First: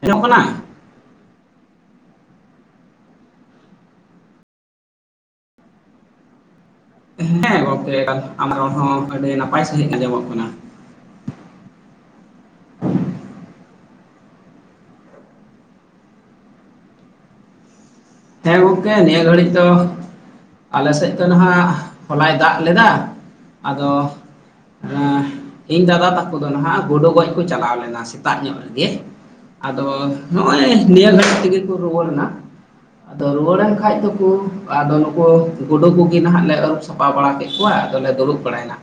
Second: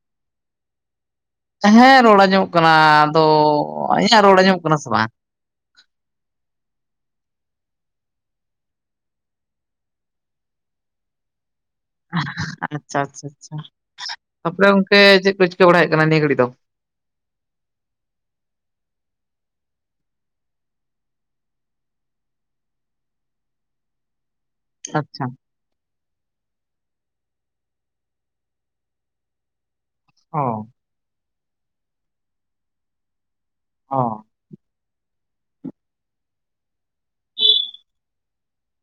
ᱦᱤᱡᱚᱜ ᱠᱟᱱᱟ [unintelligible] ᱦᱮᱸ ᱨᱚᱲᱟ ᱧᱚᱜ ᱠᱟᱱᱟ ᱟᱫᱚ ᱤᱧᱟᱹᱜ ᱨᱚᱲ ᱧᱚᱜ ᱠᱟᱱᱟ ᱥᱮ ᱵᱟᱝ? ᱦᱮᱸ ᱜᱚᱝᱠᱮ ᱟᱢᱟᱜ ᱨᱚᱲ ᱦᱚᱸ ᱟᱹᱰᱤ ᱱᱟᱯᱟᱭ ᱥᱟᱺᱦᱤᱡ ᱟᱸᱡᱚᱢᱚᱜ ᱠᱟᱱᱟ᱾ ᱟᱪᱪᱷᱟ ᱟᱪᱪᱷᱟᱷᱟ ᱛᱟᱯᱚᱨᱮ ᱜᱚᱝᱠᱮ ᱪᱮᱫ ᱠᱚ ᱪᱤᱠᱟᱹ ᱵᱟᱲᱟᱭᱮᱫ ᱠᱟᱱᱟ ᱱᱤᱭᱟᱹ ᱜᱷᱟᱹᱲᱤᱡ ᱫᱚ? ᱦᱮᱸ ᱜᱚᱝᱠᱮ ᱱᱤᱭᱟᱹ ᱜᱷᱟᱹᱲᱤᱡ ᱫᱚ ᱟᱞᱮᱥᱮᱫ ᱫᱚ ᱱᱟᱦᱟᱜ ᱦᱚᱞᱟᱭ ᱫᱟᱜ ᱞᱮᱫᱟ ᱟᱫᱚ ᱟᱪᱪᱷᱟ᱾ ᱮᱸ ᱤᱧ ᱫᱟᱫᱟ ᱛᱟᱠᱚ ᱫᱚ ᱱᱟᱦᱟᱜ ᱜᱩᱰ ᱜᱚᱡ ᱠᱚ ᱪᱟᱞᱟᱣ ᱞᱮᱱᱟ ᱥᱮᱛᱟᱜ ᱧᱚᱜ ᱨᱮᱜᱮ ᱟᱫᱚ ᱚ ᱱᱚᱜᱚᱭ ᱱᱤᱭᱟᱹ ᱜᱷᱟᱟᱹᱲᱤᱡ ᱛᱮᱜᱮ ᱠᱚ ᱨᱩᱣᱟᱹᱲᱮ ᱮᱱᱟ ᱟᱫᱚ ᱨᱩᱣᱟᱹᱲ ᱮᱱ ᱚ ᱠᱷᱟᱡ ᱫᱚᱠᱚ ᱟᱫᱚ ᱱᱩᱠᱩ ᱜᱩᱰᱩ ᱠᱚᱜᱮ ᱱᱟᱦᱟᱜ ᱞᱮ ᱟᱹᱨᱩᱵ ᱥᱟᱯᱷᱟᱹ ᱵᱟᱲᱟ ᱠᱮᱫ ᱠᱚᱣᱟ ᱟᱫᱚ ᱞᱮ ᱫᱩᱲᱩᱵ ᱵᱟᱲᱟᱭ ᱮᱱᱟ᱾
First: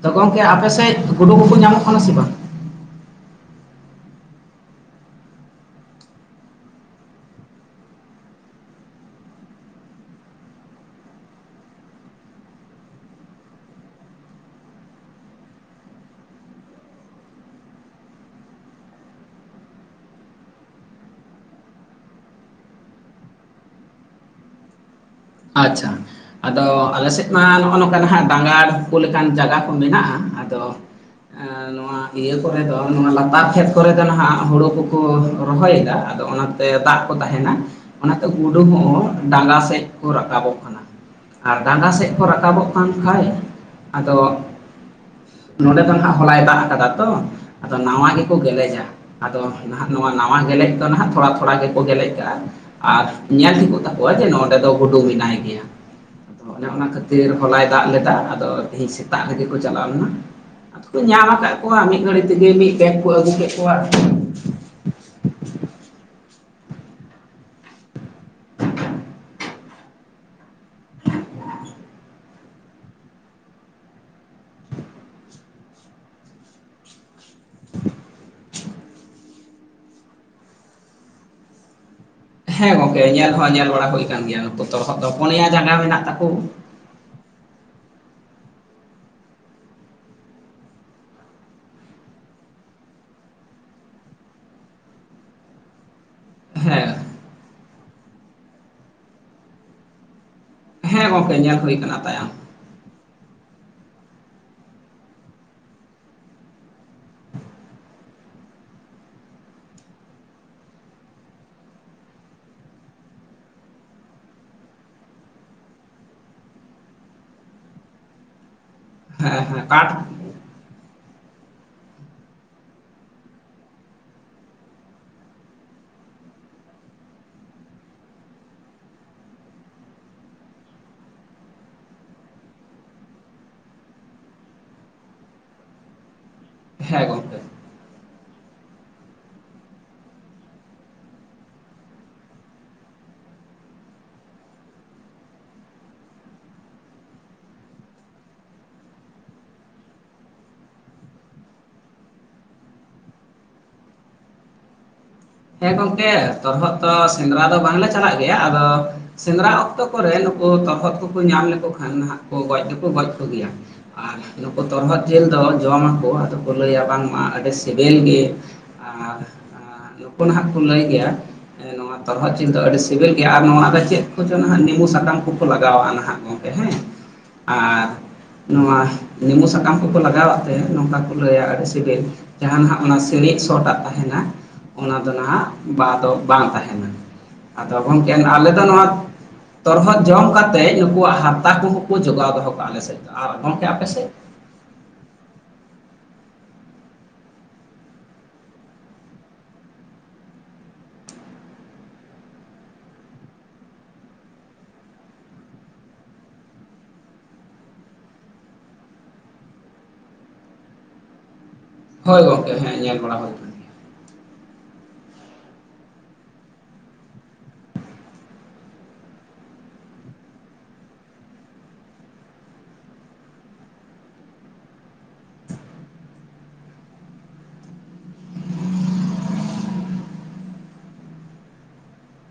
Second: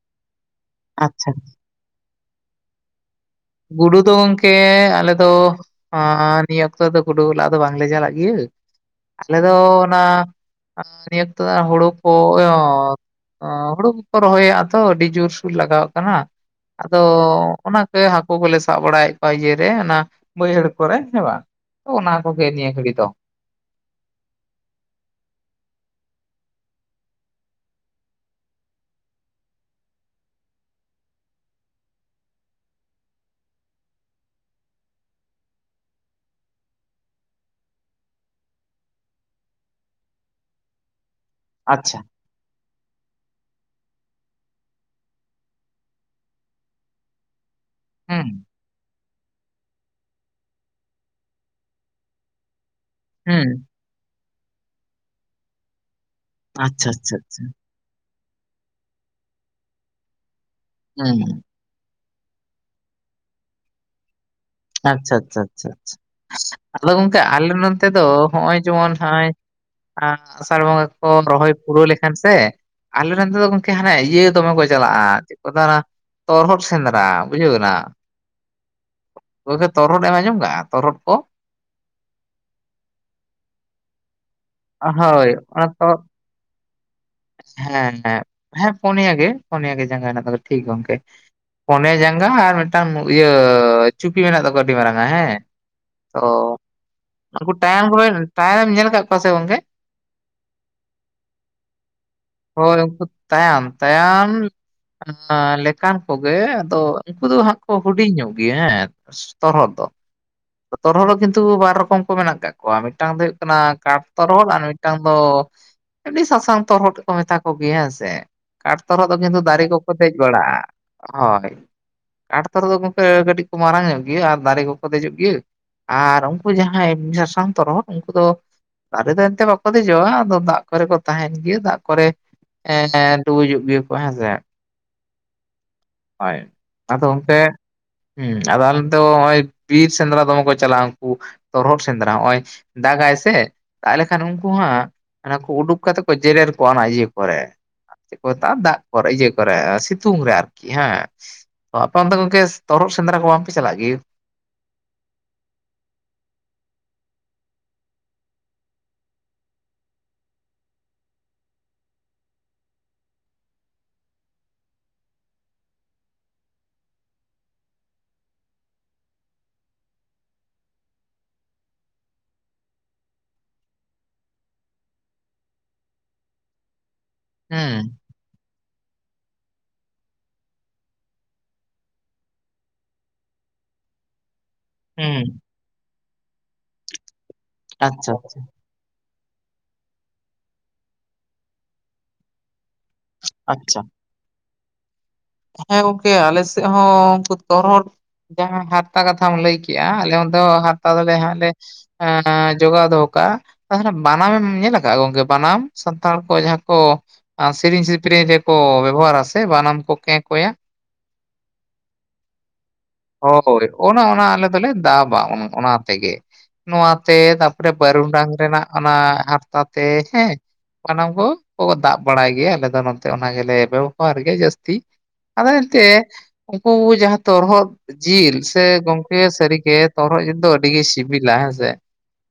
ᱟᱫᱚ ᱜᱚᱢᱠᱮ ᱟᱯᱮᱥᱮᱫ ᱟᱪᱪᱷᱟ ᱜᱩᱰᱩ ᱠᱳᱠᱚ ᱧᱟᱢᱚᱜ ᱠᱟᱱᱟ ᱥᱮ ᱵᱟᱝ? ᱜᱩᱰᱩ ᱫᱚ ᱜᱚᱢᱠᱮ ᱟᱞᱮ ᱫᱚ ᱱᱤᱭᱟᱹ ᱚᱠᱛᱚ ᱫᱚ ᱜᱩᱰᱩ ᱞᱟ ᱫᱚ ᱵᱟᱝᱞᱮ ᱪᱟᱞᱟᱜ ᱜᱮᱭᱟ ᱟᱞᱮ ᱫᱚ ᱚᱱᱟ ᱱᱤᱭᱟᱹᱛ ᱦᱩᱲᱩ ᱠᱚ ᱦᱩᱲᱩ ᱠᱚᱠᱚ ᱨᱚᱦᱚᱭᱟ ᱛᱚ ᱟᱹᱰᱤ ᱡᱳᱨᱥᱳᱨ ᱞᱟᱜᱟᱣᱟᱜ ᱠᱟᱱᱟ᱾ ᱟᱫᱚ ᱚᱱᱟᱠ ᱦᱟᱹᱠᱩ ᱠᱚᱞᱮ ᱥᱟᱵ ᱵᱟᱲᱟᱭᱮᱫ ᱠᱚᱣᱟ ᱤᱭᱟᱹᱨᱮ ᱚᱱᱟ ᱵᱟᱹᱭᱦᱟᱹᱲ ᱠᱚᱨᱮ ᱦᱮᱸ ᱵᱟᱝ ᱚᱱᱟ ᱠᱚᱜᱮ ᱱᱤᱭᱟᱹ ᱜᱷᱟᱹᱲᱤᱡ ᱫᱚ᱾ ᱟᱪᱷᱟ᱾ ᱟᱫᱚ ᱟᱞᱮᱥᱮᱫ ᱢᱟ ᱱᱚᱜᱼᱚ ᱱᱚᱝᱠᱟ ᱱᱟᱟᱜ ᱰᱟᱸᱜᱟᱲ ᱠᱚ ᱞᱮᱠᱟᱱ ᱡᱟᱭᱜᱟ ᱠᱚ ᱢᱮᱱᱟᱜᱼᱟ ᱟᱫᱚ [inaudible] ᱮᱸ ᱱᱚᱣᱟ ᱤᱭᱟᱹ ᱠᱚᱨᱮ ᱫᱚ ᱱᱚᱣᱟ ᱞᱟᱛᱟᱨ ᱠᱷᱮᱛ ᱠᱚᱨᱮ ᱫᱚ ᱱᱟᱦᱟᱜ ᱦᱳᱲᱳ ᱠᱚᱠᱚ ᱨᱚᱦᱚᱭᱮᱫᱟ ᱟᱫᱚ ᱚᱱᱟ ᱛᱮ ᱫᱟᱜ ᱠᱚ ᱛᱟᱦᱮᱱᱟ ᱚᱱᱟᱛᱮ ᱜᱩᱰᱩ ᱠᱚᱸ ᱦᱚᱸ ᱰᱟᱸᱜᱟ ᱥᱮᱡ ᱠᱚ ᱨᱟᱠᱟᱵᱚᱜ ᱠᱟᱱᱟ ᱟᱨ ᱰᱟᱸᱜᱟ ᱟᱪᱪᱷᱟ ᱥᱮᱫ ᱠᱚ ᱨᱟᱠᱟᱵᱚᱜ ᱠᱟᱱ ᱠᱷᱟᱡ ᱟᱫᱚ ᱱᱚᱰᱮ ᱫᱚ ᱱᱟᱦᱟᱜ ᱦᱚᱞᱟᱭ ᱫᱟᱜ ᱟᱠᱟᱫᱟ ᱛᱚ ᱟᱫᱚ ᱱᱟᱶᱟ ᱜᱮ ᱦᱩᱸ ᱠᱚ ᱜᱮᱞᱮᱡᱟ ᱟᱫᱚ ᱱᱟᱦᱟᱜ ᱱᱚᱶᱟ ᱱᱟᱶᱟ ᱜᱮᱞᱮᱡ ᱫᱚ ᱱᱟᱦᱟᱜ ᱛᱷᱚᱲᱟ ᱛᱷᱚᱲᱟ ᱜᱮᱠᱚ ᱜᱮᱞᱮᱡ ᱠᱟᱜᱼᱟ ᱟᱨ ᱦᱩᱸ ᱧᱮᱞ ᱛᱷᱤᱠᱚ ᱛᱟᱠᱚᱣᱟ ᱱᱚᱜ-ᱚᱭ ᱡᱮ ᱱᱚᱸᱰᱮ ᱫᱚ ᱜᱩᱰᱩ ᱢᱮᱱᱟᱭ ᱜᱮᱭᱟ, ᱚᱱᱮ ᱚᱱᱟ ᱟᱪᱪᱷᱟ ᱟᱪᱪᱷᱟ ᱠᱷᱟᱹᱛᱤᱨ ᱜᱮ ᱟᱪᱪᱷᱟ ᱦᱚᱞᱟᱭ ᱫᱟᱜ ᱞᱮᱫᱟ ᱟᱫᱚ ᱛᱮᱦᱮᱧ ᱥᱮᱛᱟᱜ ᱨᱮ ᱜᱮ ᱠᱚ ᱪᱟᱞᱟᱣ ᱞᱮᱱᱟ ᱟᱫᱚ ᱠᱚ ᱧᱟᱢ ᱦᱩᱸ ᱟᱠᱟᱫ ᱞᱳᱣᱟ ᱢᱤᱫ ᱜᱷᱟᱹᱲᱤᱡ ᱛᱮᱜᱮ ᱢᱤᱫ ᱵᱮᱜᱽ ᱠᱚ ᱟᱹᱜᱩ ᱠᱮᱫ ᱠᱚᱣᱟ ᱟᱪᱷᱟ ᱟᱪᱷᱟ ᱟᱷᱟ ᱟᱫᱚ ᱜᱚᱝᱠᱮ ᱟᱞᱮ ᱱᱚᱛ ᱫᱚ ᱱᱚᱜᱼᱚᱭ ᱡᱮᱢᱚᱱ ᱱᱚᱜᱼᱚᱭ ᱟᱸ.. ᱟᱥᱟᱲ ᱵᱚᱸᱜᱟ ᱠᱚ ᱨᱚᱦᱚᱭ ᱯᱩᱨᱟᱹᱣ ᱞᱮᱠᱷᱟᱱ ᱥᱮ ᱟᱞᱮ ᱨᱮᱱ ᱫᱚ ᱜᱚᱢᱠᱮ ᱦᱟᱱᱮ ᱤᱭᱟᱹ ᱫᱚᱢᱮ ᱠᱚ ᱪᱟᱞᱟᱜᱼᱟ ᱪᱮᱫ ᱠᱚ ᱫ...... ᱛᱚᱨᱦᱚᱫ ᱥᱮᱸᱫᱽᱨᱟ ᱵᱩᱡᱷᱟᱹᱣᱜ ᱠᱟᱱᱟ ᱜᱚᱝᱠᱮ ᱛᱚᱨᱚᱦᱚᱫ ᱮᱢ ᱟᱸᱡᱚᱢ ᱟᱠᱟᱜᱼᱟ ᱛᱚᱨᱚᱦᱚᱫ ᱠᱚ? ᱦᱮᱸ ᱜᱚᱝᱠᱮ ᱧᱮᱞ ᱦᱚᱸ ᱧᱮᱞ ᱵᱟᱲᱟ ᱦᱩᱭ ᱟᱠᱟᱱ ᱜᱮᱭᱟ ᱱᱩᱠᱩ ᱛᱚᱨᱚᱦᱚᱫ ᱫᱚ ᱦᱳᱭ ᱯᱚᱱᱭᱟ ᱚᱱᱟ ᱡᱟᱸᱜᱟ ᱛᱚ ᱢᱮᱱᱟᱜ ᱛᱟᱠᱚ ᱦᱮᱸ ᱦᱮᱸ, ᱦᱮᱸ ᱯᱩᱱᱭᱟ ᱜᱮ ᱯᱩᱱᱭᱟ ᱜᱮ ᱡᱟᱸᱜᱟ ᱟᱱᱟ ᱠᱚ ᱴᱷᱤᱠ ᱜᱮ ᱜᱚᱝᱠᱮ ᱯᱚᱱᱮ ᱡᱟᱸᱜᱟ ᱟᱨ ᱢᱤᱫᱴᱟᱝ ᱤᱭᱟᱹ ᱪᱩᱯᱤ ᱢᱮᱱᱟᱜ ᱛᱟᱠᱚᱣᱟ ᱟᱹᱰᱤ ᱢᱟᱨᱟᱝ ᱦᱮᱸ ᱚᱻ.. ᱦᱮᱸ... ᱩᱱᱠᱩ ᱴᱟᱭᱟᱝ ᱠᱚ ᱴᱟᱭᱟᱝ ᱮᱢ ᱧᱮᱞ ᱟᱠᱟᱫ ᱠᱚᱣᱟ ᱥᱮ ᱜᱚᱝᱠᱮ? ᱦᱮᱸ ᱜᱚᱝᱠᱮ ᱧᱮᱞ ᱦᱩᱭ ᱟᱠᱟᱱᱟ ᱛᱟᱭᱟᱝ ᱦᱚᱭ ᱩᱱᱠᱩ ᱛᱟᱭᱟᱝ, ᱛᱟᱭᱟᱝ [unintelligible] ᱞᱮᱠᱟᱱ ᱠᱚᱜᱮ ᱟᱫᱚ ᱩᱱᱠᱩ ᱫᱚ ᱦᱟᱸᱜ ᱠᱚ ᱦᱩᱰᱤᱧ ᱧᱚᱜ ᱜᱮᱭᱟ ᱦᱮᱸ [unintelligible] ᱛᱚᱨᱦᱟᱫ ᱫᱚ ᱛᱚᱨᱦᱚᱫ ᱫᱚ ᱠᱤᱱᱛᱩ ᱵᱟᱨ ᱨᱚᱠᱚᱢ ᱠᱚ ᱢᱮᱱᱟᱜ ᱠᱟᱜ ᱠᱚᱣᱟ ᱢᱤᱫᱴᱟᱝ ᱫᱚ ᱦᱩᱭᱩᱜ ᱠᱟᱱᱟ ᱠᱟᱴ ᱛᱚᱨᱚᱦᱚᱫ ᱟᱨ ᱢᱤᱫᱴᱟᱝ ᱫᱚ ᱟᱹᱰᱤ ᱥᱟᱥᱟᱝ ᱛᱚᱨᱦᱚᱫ ᱦᱚᱸ ᱠᱚ ᱢᱮᱛᱟ ᱠᱚ ᱜᱮᱭᱟ ᱦᱮᱸ ᱥᱮ ᱠᱟᱴ ᱛᱚᱨᱚᱦᱚᱫ ᱫᱚ ᱠᱤᱱᱛᱩ ᱦᱮᱸ ᱦᱮᱸ ᱫᱟᱨᱮ ᱠᱟᱴ ᱠᱚᱠᱚ ᱫᱮᱡ ᱜᱲᱟᱜ ᱦᱳᱭ ᱠᱟᱴ ᱛᱚᱨᱦᱚᱫ ᱜᱚᱢᱠᱮ ᱠᱟᱹᱴᱤᱡ ᱠᱚ ᱢᱟᱨᱟᱝ ᱧᱚᱜ ᱜᱮᱭᱟ ᱟᱨ ᱫᱟᱨᱮ ᱠᱚᱠᱚ ᱫᱮᱡᱚᱜ ᱜᱮᱭ.... ᱤᱭᱟᱹ ᱟᱨ ᱩᱱᱠᱩ ᱡᱟᱦᱟᱸᱭ ᱥᱟᱥᱟᱝ ᱛᱚᱨᱦᱚᱫ ᱩᱱᱠᱩ ᱫᱚ ᱫᱟᱨᱮ ᱫᱚ ᱮᱱᱛᱮ ᱵᱟᱠᱚ ᱫᱮᱡᱚᱜᱼᱟ ᱟᱫᱚ ᱫᱟᱜ ᱠᱚᱨᱮ ᱠᱚ ᱛᱟᱦᱮᱱ ᱜᱮᱭᱟ. ᱫᱟᱜ ᱠᱚᱨᱮ ᱮᱸᱻ ᱰᱩᱵᱩᱡᱚᱜ ᱜᱮᱭᱟ. ᱠᱚ ᱦᱮᱸᱥᱮ ᱦᱳᱭ ᱦᱮᱸ ᱟᱫᱚ ᱜᱚᱝᱠᱮ ᱚᱱᱛᱮ ᱦᱮᱸ ᱟᱫᱚ ᱟᱞᱮ ᱫᱚ ᱱᱚᱜ ᱚᱭ ᱵᱤᱨ ᱥᱮᱸᱫᱮᱨᱟ ᱫᱚᱢᱮ ᱠᱚ ᱪᱟᱞᱟᱜ-ᱟ ᱩᱱᱠᱩ ᱛᱚᱨᱦᱚᱫ ᱥᱮᱸᱫᱮᱨᱟ ᱱᱚᱜ-ᱚᱭ ᱫᱟᱜᱟᱭ ᱥᱮ ᱛᱟᱦᱚᱞᱮ ᱠᱷᱟᱱ ᱩᱱᱠᱩ ᱦᱟᱸᱜ ᱚᱱᱟ ᱠᱷᱩ ᱩᱰᱩᱠ ᱠᱟᱛᱮ ᱠᱚ ᱡᱮᱨᱮᱨ ᱠᱚᱜ-ᱟ ᱚᱱᱟ ᱤᱭᱟᱹ ᱠᱚᱨᱮ ᱪᱮᱫ ᱠᱚ ᱢᱮᱛᱟᱜ-ᱟ ᱫᱟᱜ ᱠᱚᱨᱮ ᱤᱭᱟᱹ ᱠᱚᱨᱮ ᱥᱤᱛᱩᱝ ᱨᱮ ᱟᱨᱠᱤ ᱠᱤ ᱦᱮᱸᱻ ᱛᱚ ᱟᱯᱮ ᱚᱱᱛᱮ ᱜᱚᱝᱠᱮ ᱛᱚᱨᱦᱚᱫ ᱥᱮᱸᱫᱽᱨᱟ ᱠᱚ ᱵᱟᱝᱯᱮ ᱪᱟᱞᱟᱜ ᱜᱮᱭᱟ? ᱦᱮᱸ ᱜᱚᱢᱠᱮ ᱛᱚᱨᱚᱦᱚᱫ ᱛᱚ ᱥᱮᱸᱫᱨᱟ ᱫᱚ ᱵᱟᱝᱞᱮ ᱪᱟᱞᱟᱜ ᱜᱮᱭᱟ ᱟᱫᱚ ᱥᱮᱸᱫᱨᱟ ᱚᱠᱛᱚ ᱠᱚᱨᱮ ᱱᱩᱠᱩ ᱛᱚᱨᱚᱦᱚᱫ ᱠᱚᱠᱚ ᱧᱟᱢ ᱞᱮᱠᱚ ᱠᱷᱟᱱ ᱱᱟᱦᱟᱜ ᱜᱚᱡ ᱫᱚᱠᱚ ᱜᱚᱡ ᱠᱚ ᱜᱮᱭᱟ ᱟᱨ ᱱᱩᱠᱩ ᱛᱚᱨᱦᱚᱫ ᱡᱤᱞ ᱫᱚ ᱡᱚᱢ ᱟᱠᱚ ᱟᱫᱚ ᱠᱚ ᱞᱟᱹᱭᱟ ᱵᱟᱝᱢᱟ ᱟᱹᱰᱤ ᱥᱤᱵᱤᱞ ᱜᱮ ᱟᱨ... ᱯᱟ. ᱱᱟᱦᱟᱸᱜ ᱠᱚ ᱞᱟᱹᱭ ᱜᱮᱭᱟ ᱱᱚᱣᱟ ᱛᱚᱨᱦᱚᱫ ᱡᱤᱞ ᱫᱚ ᱟᱹᱰᱤ ᱥᱤᱵᱤᱞ ᱜᱮᱭᱟ ᱟᱨ ᱱᱚᱶᱟᱨᱮ ᱪᱮᱫ ᱠᱚ ᱪᱚᱸ ᱱᱟᱦᱟᱜ ᱱᱤᱸᱵᱩ ᱥᱟᱠᱟᱢ ᱠᱚᱠᱚ ᱞᱟᱜᱟᱣᱟᱜ-ᱟ ᱱᱟᱦᱟᱜ ᱜᱚᱢᱠᱮ ᱦᱮᱸ [inaudible] ᱟᱨ ᱱᱚᱣᱟ ᱱᱮᱸᱵᱩ ᱥᱟᱠᱟᱢ ᱠᱚᱠᱚ ᱞᱟᱜᱟᱣᱟᱜ ᱛᱮ ᱱᱚᱝᱠᱟ ᱠᱚ ᱞᱟᱹᱭᱟ ᱟᱹᱰᱤ ᱥᱤᱵᱤᱞ ᱡᱟᱦᱟᱸ ᱱᱟᱦᱟᱜ ᱚᱱᱟ ᱥᱤᱬᱤᱡ ᱥᱳ ᱴᱟᱜ ᱛᱟᱦᱮᱱᱟ ᱚᱱᱟ ᱫᱚ ᱦᱩᱸ ᱱᱟᱦᱟᱜ ᱵᱟ ᱫᱚ ᱵᱟᱝ ᱛᱟᱦᱮᱱᱟ ᱟᱫᱚ ᱟᱪᱪᱷᱟ ᱜᱚᱢᱠᱮ ᱟᱪᱪᱷᱟ ᱟᱞᱮ ᱫᱚ ᱱᱚᱶᱟ ᱛᱚᱨᱦᱚᱫ ᱡᱚᱢ ᱠᱟᱛᱮ ᱩᱱᱩᱠᱩᱣᱟᱜ ᱦᱟᱨᱛᱟ ᱠᱚᱦᱚᱸ ᱠᱚ ᱡᱚᱜᱟᱣ ᱫᱚᱦᱚ ᱠᱟᱜ-ᱟ ᱟᱞᱮ ᱥᱮᱫ ᱫᱚ, ᱟᱨ ᱚᱱᱛᱮ ᱟᱪᱪᱷᱟ ᱟᱯᱮ ᱥᱮᱫ? ᱦᱮᱸ ᱜᱚᱢᱠᱮ ᱟᱞᱮ ᱥᱮᱫ ᱦᱚᱸ ᱩᱱᱠᱩ ᱛᱚᱨᱦᱚᱫ ᱡᱟᱦᱟᱸ ᱦᱟᱨᱛᱟ ᱠᱟᱛᱷᱟᱢ ᱞᱟᱹᱭ ᱠᱮᱜ-ᱟ ᱟᱞᱮ ᱫᱚ ᱦᱟᱨᱛᱟ ᱫᱚ ᱞᱮ ᱦᱟᱸᱜ ᱞᱮ ᱟᱸᱻ ᱡᱚᱜᱟᱣ ᱫᱚᱦᱚ ᱠᱟᱜ-ᱟ ᱛᱟᱦᱚᱞᱮ ᱵᱟᱱᱟᱢ ᱮᱢ ᱧᱮᱞ ᱟᱠᱟᱜ-ᱟ ᱜᱚᱢᱠᱮ ᱵᱟᱱᱟᱢ ᱥᱟᱱᱛᱟᱲ ᱠᱚ ᱡᱟᱦᱟᱸ ᱠᱚ ᱟᱨ ᱥᱮᱨᱮᱧ ᱥᱤᱯᱨᱮᱧ ᱨᱮ ᱠᱚ ᱵᱮᱵᱚᱦᱟᱨ-ᱟ ᱥᱮ ᱵᱟᱱᱟᱢ ᱠᱚ ᱠᱮᱸ ᱠᱚᱭᱟ ᱦᱳᱭ ᱜᱚᱝᱠᱮ ᱧᱮᱞ ᱵᱟᱲᱟ ᱦᱩᱭ ᱟᱠᱟᱱ ᱦᱳᱭ ᱜᱮᱭᱟ ᱚᱱᱮ ᱚᱱᱟ ᱟᱞᱮ ᱫᱚᱞᱮ ᱫᱟᱵᱟ ᱚᱱᱟ ᱛᱮᱜᱮ ᱱᱚᱣᱟ ᱛᱮ ᱛᱟᱨᱯᱚᱨᱮ ᱵᱟᱹᱨᱩᱰᱟᱝ ᱨᱮᱱᱟᱜ ᱚᱱᱟ ᱦᱟᱨᱛᱟ ᱛᱮ ᱦᱮᱸ ᱥᱟᱱᱟᱢ ᱠᱚᱠᱚ ᱫᱟᱯ ᱵᱟᱲᱟᱭ ᱜᱮᱭᱟ ᱟᱞᱮ ᱫᱚ ᱱᱚᱛᱮ ᱚᱱᱟ ᱜᱮᱞᱮ ᱵᱮᱵᱚᱦᱟᱨ ᱜᱮᱭᱟ ᱡᱟᱹᱥᱛᱤ ᱟᱫᱚ ᱮᱱᱛᱮ ᱩᱱᱠᱩ ᱡᱟᱦᱟᱸ ᱛᱚᱨᱚᱦᱚᱫ ᱡᱤᱞ ᱥᱮ ᱜᱚᱝᱠᱮ ᱥᱟᱹᱨᱤ ᱜᱮ ᱛᱚᱨᱦᱚᱫ ᱡᱤᱞ ᱫᱚ ᱟᱹᱰᱤ ᱜᱮ ᱥᱤᱵᱤᱞᱟ ᱦᱮᱸᱥᱮ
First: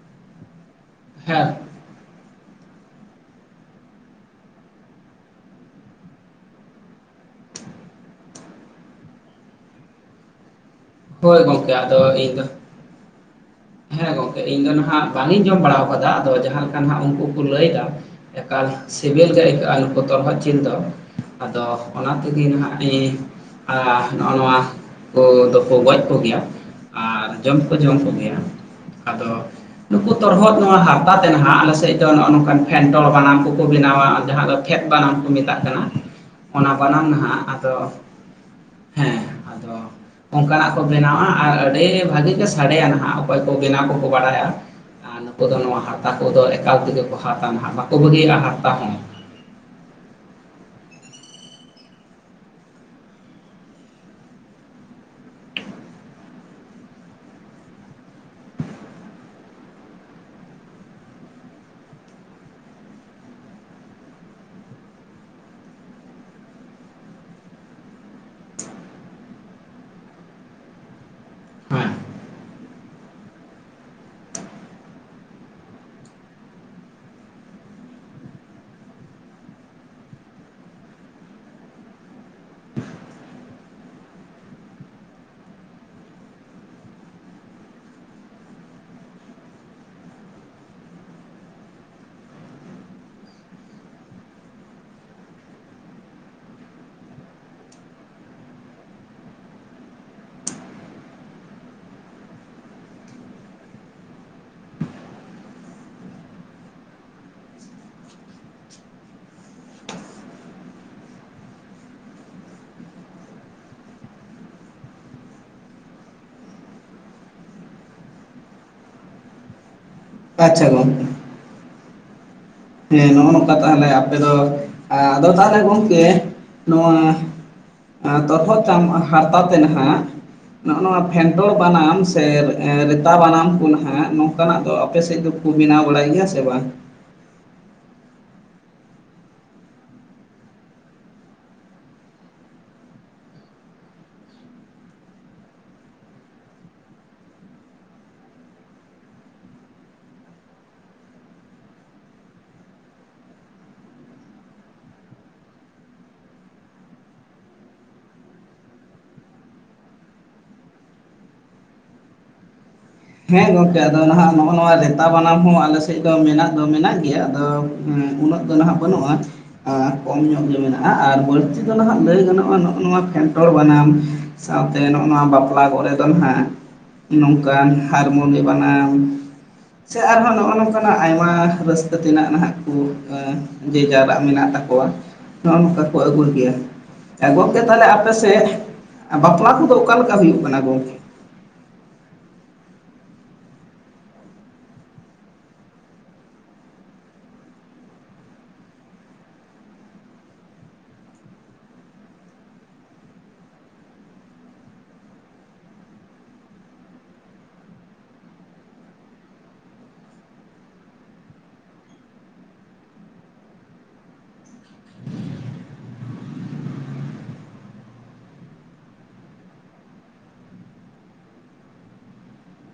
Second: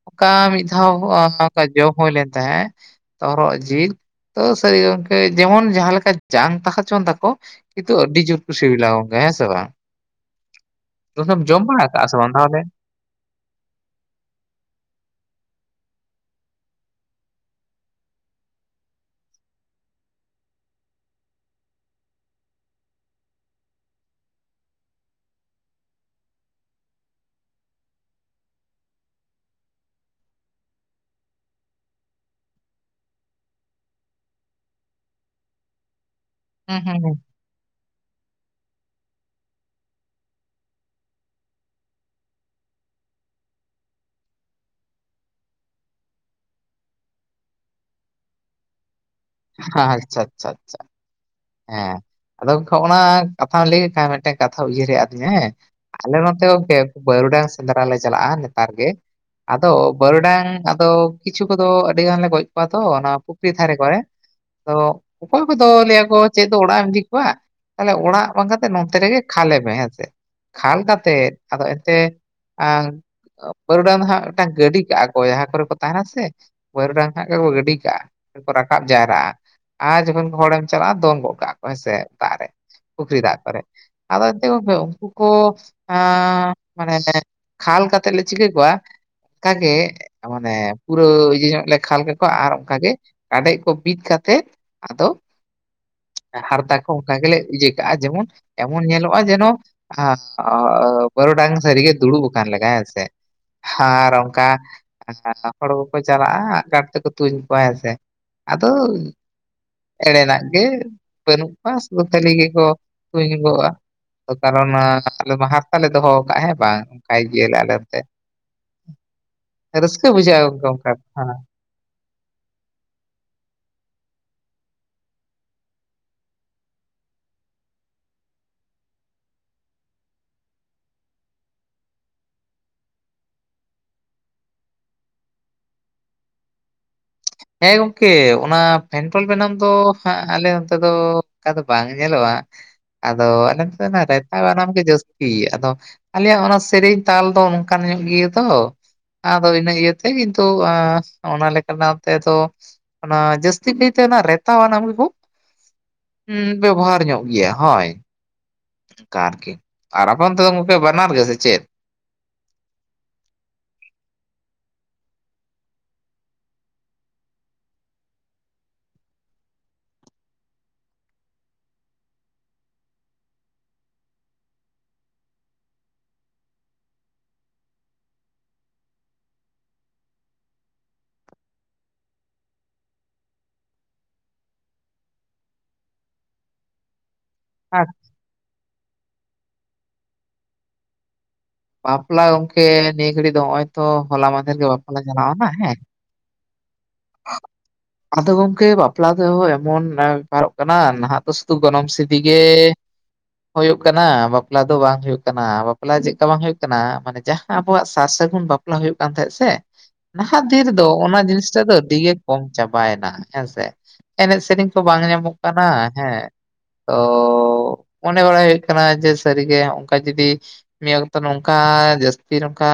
ᱚᱱᱠᱟ ᱢᱤᱫ ᱫᱷᱟᱣ ᱦᱮᱸ ᱚᱱᱠᱟ ᱡᱚᱢ ᱦᱩᱭᱞᱮᱱ ᱛᱟᱦᱮᱸᱫ ᱛᱚᱨᱦᱚᱜ ᱡᱤᱞ ᱛᱚ ᱥᱟᱹᱨᱤ ᱜᱚᱝᱠᱮ ᱡᱮᱢᱚᱱ ᱡᱟᱦᱟᱸ ᱞᱮᱠᱟ ᱡᱟᱝ ᱛᱟᱦᱮᱸ ᱦᱚᱪᱚᱱ ᱛᱟᱠᱚ ᱠᱤᱱᱛᱩ ᱟᱹᱰᱤ ᱡᱳᱨ ᱠᱩ ᱥᱤᱵᱤᱞᱟ ᱦᱮᱸ ᱥᱮ ᱵᱟᱝ ᱟᱢ ᱫᱚᱢ ᱦᱳᱭ ᱡᱚᱢ ᱜᱚᱢᱠᱮ ᱵᱟᱲᱟ ᱟᱫᱚ ᱠᱟᱜᱼᱟ ᱥᱮ ᱤᱧ ᱵᱟᱝ ᱫᱚ ᱛᱟᱦᱚᱞᱮ ᱦᱮᱸ ᱜᱚᱝᱠᱮ ᱤᱧ ᱫᱚᱱᱟᱜ ᱵᱟᱝ ᱤᱧ ᱡᱚᱢ ᱵᱟᱲᱟ ᱟᱠᱟᱫᱟ ᱟᱫᱚ ᱡᱟᱦᱟᱸ ᱞᱮᱠᱟ ᱱᱟᱜ ᱩᱱᱠᱩ ᱠᱚ ᱞᱟᱹᱭ ᱮᱫᱟ ᱮᱠᱟᱞ ᱥᱤᱵᱤᱞ ᱜᱮ ᱟᱹᱭᱠᱟᱹᱜ-ᱟ ᱱᱩᱠᱩ ᱛᱚᱨᱦᱚᱫ ᱡᱤᱞ ᱫᱚ ᱟᱫᱚ ᱚᱱᱟ ᱛᱮᱜᱮ ᱱᱟᱦᱜ ᱤᱧ ᱱᱚᱜ-ᱚ ᱱᱚᱣᱟ ᱠᱚ ᱫᱚᱠᱚ ᱜᱚᱡ ᱠᱚ ᱜᱮᱭᱟ ᱟᱨ ᱡᱚᱢ ᱦᱚᱸᱠᱚ ᱡᱚᱢ ᱠᱚ ᱜᱮᱭᱟ ᱟᱫᱚ ᱱᱩᱠᱩ ᱛᱚᱨᱦᱚᱫ ᱱᱚᱣᱟ ᱦᱟᱨᱛᱟ ᱛᱮ ᱱᱟᱦᱟᱜ ᱟᱞᱮ ᱥᱮᱫ ᱫᱚ ᱱᱚᱜ-ᱚ ᱱᱚᱝᱠᱟᱱ ᱯᱷᱮᱱᱴᱚᱲ ᱵᱟᱱᱟᱢ ᱠᱚᱠᱚ ᱵᱮᱱᱟᱣ-ᱟ ᱡᱟᱦᱟᱸ ᱫᱚ ᱯᱷᱮᱫ ᱵᱟᱱᱟᱢ ᱠᱚ ᱢᱮᱛᱟᱜ ᱠᱟᱱᱟ ᱚᱱᱟ ᱦᱩᱸ ᱦᱩᱸ ᱵᱟᱱᱟᱢ ᱦᱩᱸ ᱱᱟᱦᱟᱜ ᱟᱫᱚ ᱦᱮᱸ ᱟᱫᱚ ᱚᱱᱠᱟᱱᱟᱜ ᱠᱚ ᱵᱮᱱᱟᱣ-ᱟ ᱟᱨ ᱟᱹᱰᱤ ᱵᱷᱟᱹᱜᱤ ᱜᱮ ᱥᱟᱰᱮᱭᱟ ᱱᱟᱦᱟᱜ ᱚᱠᱚᱭ ᱠᱚ ᱵᱮᱱᱟᱣ ᱠᱚ ᱠᱚ ᱵᱟᱲᱟᱭᱟ ᱟᱨ ᱱᱩᱠᱩ ᱫᱚ ᱱᱚᱣᱟ ᱦᱟᱨᱛᱟ ᱠᱚ ᱫᱚ ᱮᱠᱟᱞ ᱛᱮᱜᱮ ᱠᱚ ᱦᱟᱛᱟ ᱱᱟᱦᱟᱜ ᱵᱟᱠᱚ ᱵᱟᱹᱜᱤᱭᱟᱜᱼᱟ ᱦᱟᱨᱛᱟ ᱦᱚᱸ ᱟᱪᱷᱟ ᱟᱪᱷᱟ ᱟᱪᱷᱟ ᱦᱮᱸ ᱟᱫᱚ ᱠᱷᱟᱱ ᱚᱱᱟ ᱠᱟᱛᱷᱟᱢ ᱞᱟᱹᱭ ᱠᱮᱫ ᱠᱷᱟᱱ ᱢᱤᱫᱴᱟᱝ ᱠᱟᱛᱷᱟ ᱩᱭᱦᱟᱹᱨ ᱦᱮᱡ ᱟᱫᱤᱧᱟ ᱦᱮᱸ ᱟᱞᱮ ᱱᱚᱛᱮ ᱜᱚᱝᱠᱮ ᱵᱟᱹᱨᱩᱰᱟᱝ ᱥᱮᱸᱫᱽᱨᱟ ᱞᱮ ᱪᱟᱞᱟᱜᱼᱟ ᱱᱮᱛᱟᱨ ᱜᱮ ᱟᱫᱚ ᱵᱟᱹᱨᱩᱰᱟᱝ ᱟᱫᱚ ᱠᱤᱪᱷᱩ ᱠᱚᱫᱚ ᱟᱹᱰᱤ ᱜᱟᱱ ᱞᱮ ᱜᱚᱡ ᱠᱚᱣᱟ ᱛᱚ ᱚᱱᱟ ᱯᱩᱠᱷᱨᱤ ᱛᱷᱟᱨᱮ ᱠᱚᱨᱮ᱾ ᱟᱫᱚ ᱚᱠᱚᱭ ᱠᱚᱫᱚ ᱞᱟᱹᱭᱟ ᱠᱚ ᱪᱮᱫ ᱫᱚ ᱚᱲᱟᱜ ᱮᱢ ᱤᱫᱤ ᱠᱚᱣᱟ ᱛᱟᱦᱚᱞᱮ ᱚᱲᱟᱜ ᱵᱟᱝ ᱠᱟᱛᱮ ᱱᱚᱛᱮ ᱨᱮᱸᱜᱮ ᱠᱷᱟᱞᱮ ᱢᱮ ᱦᱮᱸᱥᱮ ᱠᱷᱟᱞ ᱠᱟᱛᱮᱜ ᱟᱫᱚ ᱦᱮᱸ ᱮᱱᱛᱮ ᱟᱝ ᱵᱟᱹᱨᱩᱰᱟᱝ ᱫᱚ ᱦᱟᱸᱜ ᱢᱤᱫᱴᱟᱝ ᱜᱟᱹᱰᱤ ᱠᱟᱜ-ᱟ ᱠᱚ ᱡᱟᱦᱟᱸ ᱠᱚᱨᱮ ᱠᱚ ᱛᱟᱦᱮᱸᱱᱟ ᱥᱮ ᱵᱟᱹᱨᱩᱰᱟᱝ ᱦᱟᱸᱜ ᱜᱮᱠᱚ ᱜᱟᱹᱰᱤ ᱠᱟᱜ-ᱟ ᱨᱟᱠᱟᱵ ᱡᱟᱣᱨᱟᱜᱼᱟ ᱟᱨ ᱡᱚᱠᱷᱚᱱ ᱦᱚᱲᱮᱢ ᱪᱟᱞᱟᱜ-ᱟ ᱫᱚᱱ ᱜᱚᱫ ᱠᱟᱜ ᱠᱚᱣᱟ ᱦᱮᱸᱥᱮ ᱫᱟᱜ ᱨᱮ ᱯᱩᱠᱷᱨᱤ ᱫᱟᱜ ᱠᱚᱨᱮ ᱟᱫᱚ ᱮᱱᱛᱮ ᱜᱚᱝᱠᱮ ᱩᱱᱠᱩ ᱠᱚ [inaudible] ᱢᱟᱱᱮ᱾ ᱠᱷᱟᱞ ᱠᱟᱛᱮᱜ ᱞᱮ ᱪᱤᱠᱟᱹ ᱠᱚᱣᱟ᱾ ᱚᱱᱠᱟᱜ ᱜᱮ ᱢᱟᱱᱮ ᱯᱩᱨᱟᱹ ᱤᱭᱟᱹ ᱧᱚᱜ ᱞᱮ ᱠᱷᱟᱞ ᱠᱮᱹᱠᱚᱣᱟ ᱟᱨ ᱚᱱᱠᱟ ᱜᱮ ᱠᱟᱰᱮᱡ ᱠᱚ ᱵᱤᱫ ᱠᱟᱛᱮᱫ ᱟᱫᱚ ᱦᱟᱨᱛᱟ ᱠᱚ ᱚᱱᱠᱟ ᱜᱮᱞᱮ ᱤᱭᱟᱹ ᱠᱟᱜᱼᱟ ᱡᱮᱢᱚᱱ ᱮᱢᱚᱱ ᱧᱮᱞᱚᱜᱼᱟ ᱡᱮᱱᱚ᱾ ᱦᱮᱸᱟ ᱵᱟᱨᱩᱵᱟᱝ ᱥᱟᱹᱨ ᱜᱮ ᱫᱩᱲᱩᱹᱵ ᱟᱠᱟᱱ ᱞᱮᱠᱟ ᱦᱚᱸ ᱥᱮ ᱦᱸ ᱟᱨ ᱚᱱᱠᱟ ᱦᱚᱲ ᱠᱚᱠᱚ ᱪᱟᱞᱟᱜᱼᱟ ᱜᱟᱴ ᱛᱮᱠᱚ ᱛᱩᱧ ᱠᱚᱣᱟ ᱦᱮᱸ ᱥᱮ ᱟᱫᱚ ᱮᱲᱮᱱᱟᱜ ᱜᱮ ᱵᱟᱹᱱᱩᱜ ᱠᱚᱣᱟ ᱥᱩᱫᱩ ᱠᱷᱟᱹᱞᱤ ᱜᱮᱠᱚ [unintelligible] ᱠᱩᱣᱚᱜᱼᱟ ᱠᱟᱨᱚᱱ ᱟᱞᱮ ᱢᱟ ᱦᱟᱨᱛᱟ ᱞᱮ ᱫᱚᱦᱚ ᱟᱠᱟᱫᱼᱟ ᱦᱮᱸ ᱵᱟᱝ ᱚᱱᱠᱟᱭ ᱜᱮᱭᱟᱹᱞᱮ ᱟᱞᱮ ᱱᱚᱛᱮ ᱨᱟᱹᱥᱠᱟᱹ ᱵᱩᱡᱷᱟᱹᱜᱼᱟ ᱟᱪᱪᱷᱟ ᱜᱚᱝᱹᱠᱮ ᱚᱱᱠᱟ ᱫᱚ ᱜᱚᱝᱠᱮ ᱦᱮᱸ ᱦᱮᱸ ᱱᱚᱜᱼᱚ ᱱᱚᱝᱠᱟ ᱛᱟᱦᱚᱞᱮ ᱟᱯᱮ ᱫᱚ ᱟᱫᱚ ᱛᱟᱦᱚᱞᱮ ᱜᱚᱝᱠᱮ ᱱᱚᱣᱟ ᱛᱚᱨᱦᱚᱫ ᱪᱟᱢ ᱦᱟᱨᱛᱟ ᱛᱮ ᱱᱟᱦᱟ-ᱜ ᱱᱚᱜᱼᱚ ᱱᱚᱣᱟ ᱯᱷᱮᱱᱴᱚᱲ ᱵᱟᱱᱟᱢ ᱥᱮᱨ ᱮᱨ ᱨᱮᱛᱟ ᱵᱟᱱᱟᱢ ᱠᱚ ᱱᱟᱦᱟᱜ ᱱᱚᱝᱼᱠᱟᱱᱟᱜ ᱫᱚ ᱟᱯᱮ ᱥᱮᱫ ᱫᱚ ᱠᱚ ᱵᱮᱱᱟᱣ ᱵᱟᱲᱟ-ᱭ ᱜᱮᱭᱟ ᱥᱮ ᱵᱟᱝ ᱦᱮᱸ ᱜᱚᱝᱠᱮ ᱚᱱᱟ ᱯᱮᱱᱴᱚᱞ ᱵᱟᱱᱟᱢ ᱫᱚ ᱦᱟᱸᱜ ᱟᱞᱮ ᱱᱚᱱᱛᱮ ᱫᱚ ᱚᱱᱠᱟ ᱫᱚ ᱵᱟᱝ ᱧᱮᱞᱚᱜᱼᱟ ᱟᱫᱚ ᱟᱯᱮ ᱱᱚᱛᱮ ᱫᱚ ᱨᱮᱛᱟᱵᱟᱱᱟᱢ ᱜᱮ ᱡᱟᱹᱥᱛᱤ ᱟᱫᱚ ᱟᱞᱮᱭᱟᱜ ᱚᱱᱟ ᱥᱮᱨᱮᱧ ᱛᱟᱞ ᱫᱚ ᱚᱱᱠᱟᱱ ᱧᱚᱜ ᱜᱮᱭᱟ ᱫᱚ᱾ ᱟᱫᱚ ᱤᱱᱟᱹ ᱤᱭᱟᱹ ᱛᱮ ᱠᱤᱱᱛᱩ ᱦᱮᱸ ᱚᱱᱟ ᱞᱮᱠᱟ ᱞᱟ ᱛᱮᱸ ᱫᱚ ᱚᱱᱟ ᱡᱟᱹᱥᱛᱤ ᱯᱤᱭ ᱛᱮ ᱚᱱᱟ ᱨᱮᱛᱟᱵᱟᱱᱟᱢ ᱜᱮ ᱦᱸ ᱵᱮᱵᱚᱦᱟᱨ ᱧᱚᱜ ᱜᱮᱭᱟ ᱦᱳᱭ ᱠᱟᱨ ᱠᱮ ᱟᱨ ᱟᱯᱮ ᱚᱱᱛᱮ ᱜᱚᱝᱠᱮ ᱵᱟᱱᱟᱨ ᱜᱮ ᱥᱮ ᱪᱮᱫ ᱦᱮᱸ ᱜᱚᱝᱠᱮ ᱟᱫᱚ ᱱᱟᱦᱟᱜ ᱱᱚᱜᱼᱚ ᱱᱚᱣᱟ ᱨᱮᱛᱟ ᱵᱟᱱᱟᱢ ᱦᱚᱸ ᱟᱞᱮ ᱥᱮᱫ ᱫᱚ ᱢᱮᱱᱟᱜ ᱫᱚ ᱢᱮᱱᱟᱜ ᱜᱮᱭᱟ ᱟᱫᱚ ᱦᱮᱸ ᱩᱱᱟᱹᱜ ᱫᱚ ᱦᱚᱸ ᱱᱟᱦᱟᱜ ᱵᱟᱹᱱᱩᱜᱼᱟ ᱾ ᱟᱨ ᱠᱚᱢ ᱧᱚᱜ ᱜᱮ ᱢᱮᱱᱟᱜᱼᱟ ᱟᱨ ᱵᱟᱹᱲᱛᱤ ᱫᱚ ᱱᱟᱦᱟᱜ ᱞᱟᱹᱭ ᱜᱟᱱᱚᱜᱼᱟ ᱱᱚᱜᱼᱚ ᱱᱚᱣᱟ ᱯᱷᱮᱱᱴᱲ ᱵᱟᱱᱟᱢ, ᱥᱟᱶᱛᱮ ᱱᱚᱜᱼᱚ ᱱᱚᱣᱟ ᱵᱟᱯᱞᱟ ᱠᱚᱨᱮ ᱫᱚ ᱱᱟᱦᱟᱜ ᱱᱚᱝᱼᱠᱟᱱ, ᱦᱟᱨᱢᱚᱱᱤ ᱵᱟᱱᱟᱢ᱾ ᱥᱮ ᱟᱨᱦᱚᱸ ᱱᱚᱜᱼᱚ ᱱᱚᱝᱼᱠᱟᱱᱟᱜ ᱟᱭᱢᱟ ᱨᱟᱹᱥᱠᱟᱹ ᱛᱮᱱᱟᱜ ᱱᱟᱦᱟᱜ ᱠᱩ ᱮᱸ ᱡᱮᱡᱟᱨ ᱟᱜ ᱢᱮᱱᱟᱜ ᱛᱟᱠᱚᱣᱟ ᱱᱚᱜᱼᱚ ᱱᱚᱝᱠᱟ ᱠᱚ ᱟᱹᱜᱩ ᱠᱮᱜᱼᱟ ᱾ ᱜᱚᱝᱠᱮ ᱛᱟᱦᱚᱞᱮ ᱟᱨ ᱟᱯᱮ ᱥᱮᱫ ᱵᱟᱯᱞᱟ ᱠᱚᱫᱚ ᱚᱠᱟᱞᱮᱠᱟ ᱦᱩᱭᱩᱜ ᱠᱟᱱᱟ ᱜᱚᱝᱠᱮ? ᱵᱟᱯᱞᱟ ᱜᱚᱝᱠᱮ ᱱᱤᱭᱟᱹ ᱜᱷᱟᱹᱲᱤᱡ ᱫᱚ ᱱᱚᱜᱼᱚᱭ ᱛᱚ ᱦᱚᱞᱟ ᱢᱟᱫᱷᱮᱨ ᱨᱮᱜᱮ ᱵᱟᱯᱞᱟ ᱪᱟᱞᱟᱣᱼᱟᱱᱟ ᱦᱮᱸ [inaudible] ᱟᱫᱚ ᱜᱚᱝᱠᱮ ᱵᱟᱯᱞᱟ ᱫᱚ ᱮᱢᱚᱱ ᱵᱮᱯᱟᱨᱚᱜ ᱠᱟᱱᱟ ᱱᱟᱦᱟᱜ ᱫᱚ ᱥᱩᱫᱷᱩ ᱜᱚᱱᱚᱝ ᱥᱤᱫᱤᱜ ᱜᱮ, ᱦᱳᱭᱳᱜ ᱠᱟᱱᱟ ᱵᱟᱯᱞᱟ ᱫᱚ ᱵᱟᱝ ᱦᱳᱭᱳᱜ ᱠᱟᱱᱟ ᱵᱟᱯᱞᱟ ᱪᱮᱜ ᱠᱟ ᱵᱟᱝ ᱦᱩᱭᱩᱜ ᱠᱟᱱᱟ ᱢᱟᱱᱮ ᱡᱟᱦᱟᱸ ᱟᱵᱚᱣᱟᱜ ᱥᱟᱨ ᱥᱟᱹᱜᱩᱱ ᱵᱟᱯᱞᱟ ᱦᱳᱭᱳᱜ ᱠᱟᱱ ᱛᱟᱦᱮᱸ ᱥᱮ, ᱱᱟᱦᱟᱜ ᱫᱤᱱ ᱨᱮᱫᱚ ᱚᱱᱟ ᱡᱤᱱᱤᱥᱴᱟ ᱫᱚ ᱟᱹᱰᱤ ᱜᱮ ᱠᱚᱢ ᱪᱟᱵᱟᱭᱮᱱᱟ ᱦᱮᱸ ᱥᱮ, ᱮᱱᱮᱡ ᱥᱮᱨᱮᱧ ᱠᱚ ᱵᱟᱝ ᱧᱟᱢᱚᱜ ᱠᱟᱱᱟ ᱦᱮᱸ, ᱛᱚ ᱢᱚᱱᱮ ᱵᱟᱲᱟᱭ ᱦᱩᱭᱩᱜ ᱠᱟᱱᱟ ᱡᱮ ᱥᱟᱹᱨᱤᱜᱮ ᱚᱱᱠᱟ ᱡᱩᱫᱤ, ᱢᱤᱫ ᱚᱠᱛᱚ ᱱᱚᱝᱠᱟ ᱡᱟᱹᱥᱛᱤ ᱱᱚᱝᱠᱟ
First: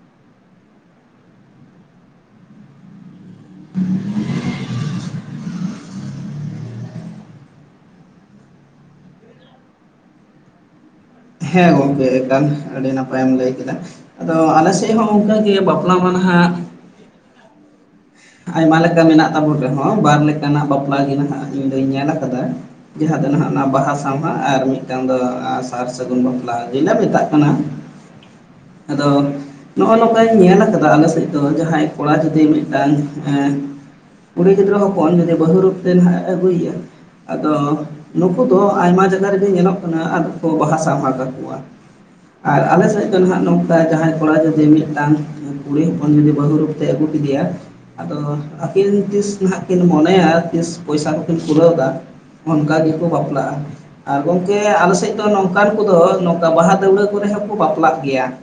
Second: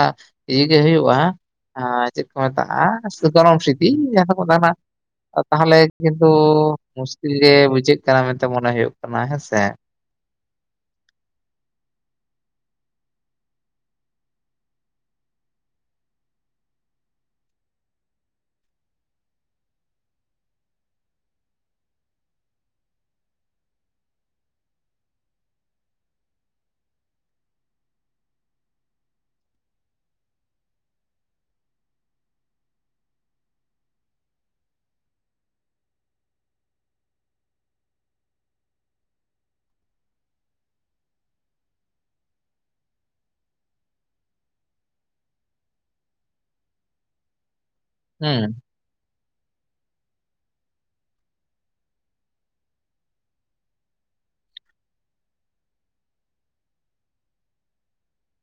ᱤᱭᱟᱹ ᱜᱮ ᱦᱩᱭᱩᱜᱼᱟ ᱾ ᱦᱟᱸ ᱪᱮᱫ ᱠᱚ ᱢᱮᱛᱟᱜᱼᱟ, ᱥᱮ ᱜᱚᱱᱚᱝ ᱥᱤᱫᱤ ᱡᱟᱦᱟᱸ ᱫᱚᱠᱚ ᱢᱮᱛᱟᱜ ᱠᱟᱱᱟ ᱛᱟᱦᱚᱞᱮ ᱠᱤᱱᱛᱩ ᱢᱩᱥᱠᱤᱞ ᱜᱮ ᱵᱩᱡᱷᱟᱹᱜ ᱠᱟᱱᱟ ᱢᱮᱱᱛᱮ ᱢᱚᱱᱮ ᱦᱩᱭᱩᱜ ᱠᱟᱱᱟ ᱦᱮᱸᱥᱮ, ᱦᱮᱸ ᱜᱚᱝᱠᱮ ᱮᱠᱟᱞ ᱟᱹᱰᱤ ᱱᱟᱯᱟᱭᱮᱢ ᱞᱟᱹᱭ ᱠᱮᱫᱟ ᱾ ᱟᱫᱚ ᱟᱞᱮᱥᱮᱫ ᱦᱚᱸ ᱚᱱᱠᱟᱜᱮ ᱵᱟᱯᱞᱟ ᱢᱟ ᱱᱟᱦᱟᱜ, ᱟᱭᱢᱟ ᱞᱮᱠᱟ ᱢᱮᱱᱟᱜ ᱛᱟᱵᱚᱱ ᱨᱮᱦᱚᱸ ᱵᱟᱨ ᱞᱮᱠᱟᱱᱟᱜ ᱵᱟᱯᱞᱟ ᱜᱮ ᱱᱟᱦᱟᱜ ᱤᱧ ᱫᱩᱧ ᱧᱮᱞ ᱟᱠᱟᱫᱟ ᱾ ᱡᱟᱦᱟᱸ ᱫᱚ ᱱᱟᱦᱟᱜ ᱚᱱᱟ ᱵᱟᱦᱟ ᱥᱟᱶᱦᱟ ᱟᱨ ᱢᱤᱫᱴᱟᱝ ᱫᱚ ᱥᱟᱨ ᱥᱟᱹᱜᱩᱱ ᱵᱟᱯᱞᱟ ᱡᱮ ᱢᱮᱛᱟᱜ ᱠᱟᱱᱟ ᱾ [inaudible] ᱟᱫᱚ ᱱᱚᱜᱼᱚᱭ ᱱᱚᱝᱠᱟᱧ ᱧᱮᱞ ᱟᱠᱟᱫᱟ ᱟᱞᱮ ᱥᱮᱫ ᱫᱚ ᱡᱟᱦᱟᱸᱭ ᱠᱚᱲᱟ ᱡᱩᱫᱤ ᱢᱤᱫᱴᱟᱝ, ᱮᱸ ᱠᱩᱲᱤ ᱜᱤᱫᱽᱨᱟᱹ ᱦᱚᱯᱚᱱ ᱡᱩᱫᱤ ᱵᱟᱹᱦᱩ ᱨᱩᱯ ᱛᱮ ᱱᱟᱦᱟᱜ ᱮ ᱟᱹᱜᱩᱭᱮᱭᱟ ᱾ ᱟᱫᱚ ᱱᱩᱠᱩ ᱫᱚ ᱟᱭᱢᱟ ᱡᱟᱭᱜᱟ ᱨᱮᱜᱮ ᱧᱮᱞᱚᱜ ᱠᱟᱱᱟ ᱟᱫᱚ ᱠᱚ ᱵᱟᱦᱟ ᱥᱟᱶᱦᱟ ᱠᱟᱠᱚᱣᱟ ᱾ ᱟᱨ ᱟᱞᱮ ᱥᱮᱫ ᱫᱚ ᱱᱟᱦᱟᱜ ᱱᱚᱝᱠᱟ ᱡᱟᱦᱟᱸᱭ ᱠᱚᱲᱟ ᱡᱩᱫᱤ ᱢᱤᱫᱴᱟᱝ ᱠᱩᱲᱤ ᱦᱚᱯᱚᱱ ᱡᱩᱫᱤ ᱵᱟᱹᱦᱩ ᱨᱩᱯ ᱛᱮ ᱟᱹᱜᱩ ᱠᱮᱫᱮᱭᱟ ᱟᱫᱚ, ᱦᱩᱸ ᱠᱤᱱ ᱛᱤᱥ ᱱᱟᱦᱟᱜ ᱠᱤᱱ ᱢᱚᱱᱮᱭᱟ ᱛᱤᱥ ᱯᱚᱭᱥᱟ ᱠᱚᱠᱤᱱ ᱯᱩᱨᱟᱹᱣ ᱮᱫᱟ ᱾ ᱚᱱᱠᱟ ᱜᱮᱠᱚ ᱵᱟᱯᱞᱟᱜᱼᱟ ᱾ ᱟᱨ ᱜᱚᱝᱠᱮ ᱟᱞᱮ ᱥᱮᱫ ᱫᱚ ᱱᱚᱝᱠᱟᱱ ᱠᱚᱫᱚ ᱱᱚᱝᱠᱟ ᱵᱟᱦᱟ ᱫᱟᱹᱣᱲᱟᱹ ᱠᱚᱨᱮ ᱦᱚᱸᱠᱚ ᱵᱟᱯᱞᱟᱜ ᱜᱮᱭᱟ ᱾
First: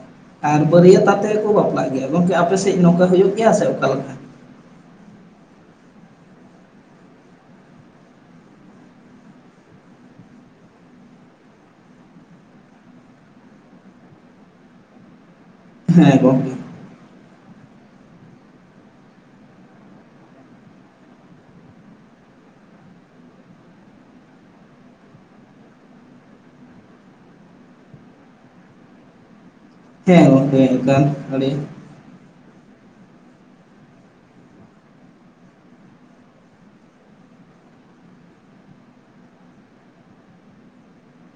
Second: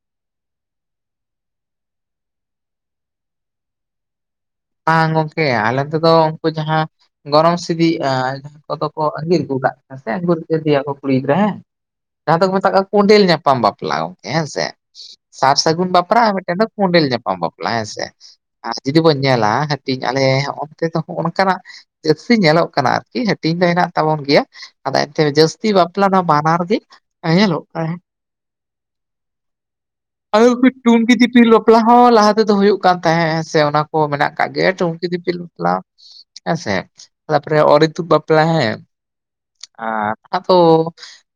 ᱟᱨ ᱵᱟᱹᱨᱭᱟᱹᱛ ᱟᱛᱮ ᱠᱚ ᱵᱟᱯᱞᱟᱜ ᱜᱮᱭᱟ ᱜᱚᱝᱠᱮ ᱟᱯᱮᱥᱮᱫ ᱱᱚᱝᱠᱟ ᱦᱩᱭᱩᱜ ᱜᱮᱭᱟ ᱥᱮ ᱚᱠᱟ ᱞᱮᱠ ᱵᱟᱝ ᱜᱚᱝᱠᱮ ᱟᱞᱮ ᱛᱮᱫᱚ ᱩᱱᱠᱩ ᱡᱟᱦᱟᱸ, ᱜᱚᱱᱚᱝ ᱥᱤᱫᱤ ᱡᱟᱦᱟᱸ ᱠᱚᱫᱚ ᱠᱚ ᱟᱸᱜᱤᱨ ᱟᱹᱜᱩ ᱠᱟᱜ ᱠᱟᱱᱟ ᱦᱮᱸᱥᱮ [unintelligible] ᱠᱚ ᱠᱩᱲᱤ ᱜᱤᱫᱽᱨᱟᱹ ᱦᱮᱸ ᱡᱟᱦᱟᱸ ᱫᱚᱠᱚ ᱢᱮᱛᱟᱜ ᱠᱚᱸᱰᱮᱞ ᱧᱟᱯᱟᱢ ᱵᱟᱯᱞᱟ ᱜᱚᱝᱠᱮ ᱦᱮᱸ ᱥᱮ, ᱥᱟᱨ ᱥᱟᱹᱜᱩᱱ ᱦᱮᱸ ᱵᱟᱯᱲᱟ ᱟᱨ ᱜᱚᱢᱠᱮ ᱢᱤᱫᱴᱮᱱ ᱠᱚᱸᱰᱮᱞ ᱧᱟᱯᱟᱢ ᱵᱟᱯᱞᱟ ᱦᱮᱸᱥᱮ ᱟᱨ ᱡᱩ ᱧᱮᱞᱟ ᱦᱟᱹᱴᱤᱧ ᱟᱞᱮ ᱦᱚᱸ ᱱᱚᱱᱛᱮ ᱫᱚ ᱚᱱᱠᱟᱱᱟᱜ, ᱡᱟᱹᱥᱛᱤ ᱧᱮᱞᱚᱜ ᱠᱟᱱᱟ ᱟᱨᱠᱤ ᱦᱟᱹᱴᱤᱧ ᱫᱚ ᱦᱮᱱᱟᱜ ᱛᱟᱵᱚᱱ ᱜᱮᱭᱟ ᱾ ᱟᱫᱚ ᱮᱱᱛᱮ ᱡᱟᱹᱥᱛᱤ ᱵᱟᱯᱞᱟ ᱫᱚ ᱵᱟᱱᱟᱨ ᱜᱮ ᱧᱮᱞᱚᱜ ᱠᱟᱱᱟ ᱾ ᱦᱮᱸ ᱜᱚᱢᱠᱮ [unintelligible] ᱮᱠᱟᱞ ᱴᱩᱱᱠᱤ ᱫᱤᱯᱤᱞ ᱟᱹᱰᱤ ᱵᱟᱯᱞᱟ ᱦᱚᱸ ᱞᱟᱦᱟ ᱛᱮᱫᱚ ᱦᱩᱭᱩᱜ ᱠᱟᱱ ᱛᱟᱦᱮᱸ ᱦᱮᱸᱥᱮ ᱚᱱᱟ ᱠᱚ ᱢᱮᱱᱟᱜ ᱟᱠᱟᱜ ᱜᱮ ᱴᱩᱝᱠᱤ ᱫᱤᱯᱤᱞ ᱵᱟᱯᱞᱟ ᱦᱚᱸ ᱦᱮᱸᱥᱮ ᱛᱟᱨᱯᱚᱨᱮ ᱚᱨᱤᱛᱩᱫ ᱵᱟᱯᱞᱟ ᱦᱮᱸ, ᱟᱨ ᱠᱟᱛᱷᱟ ᱫᱚ,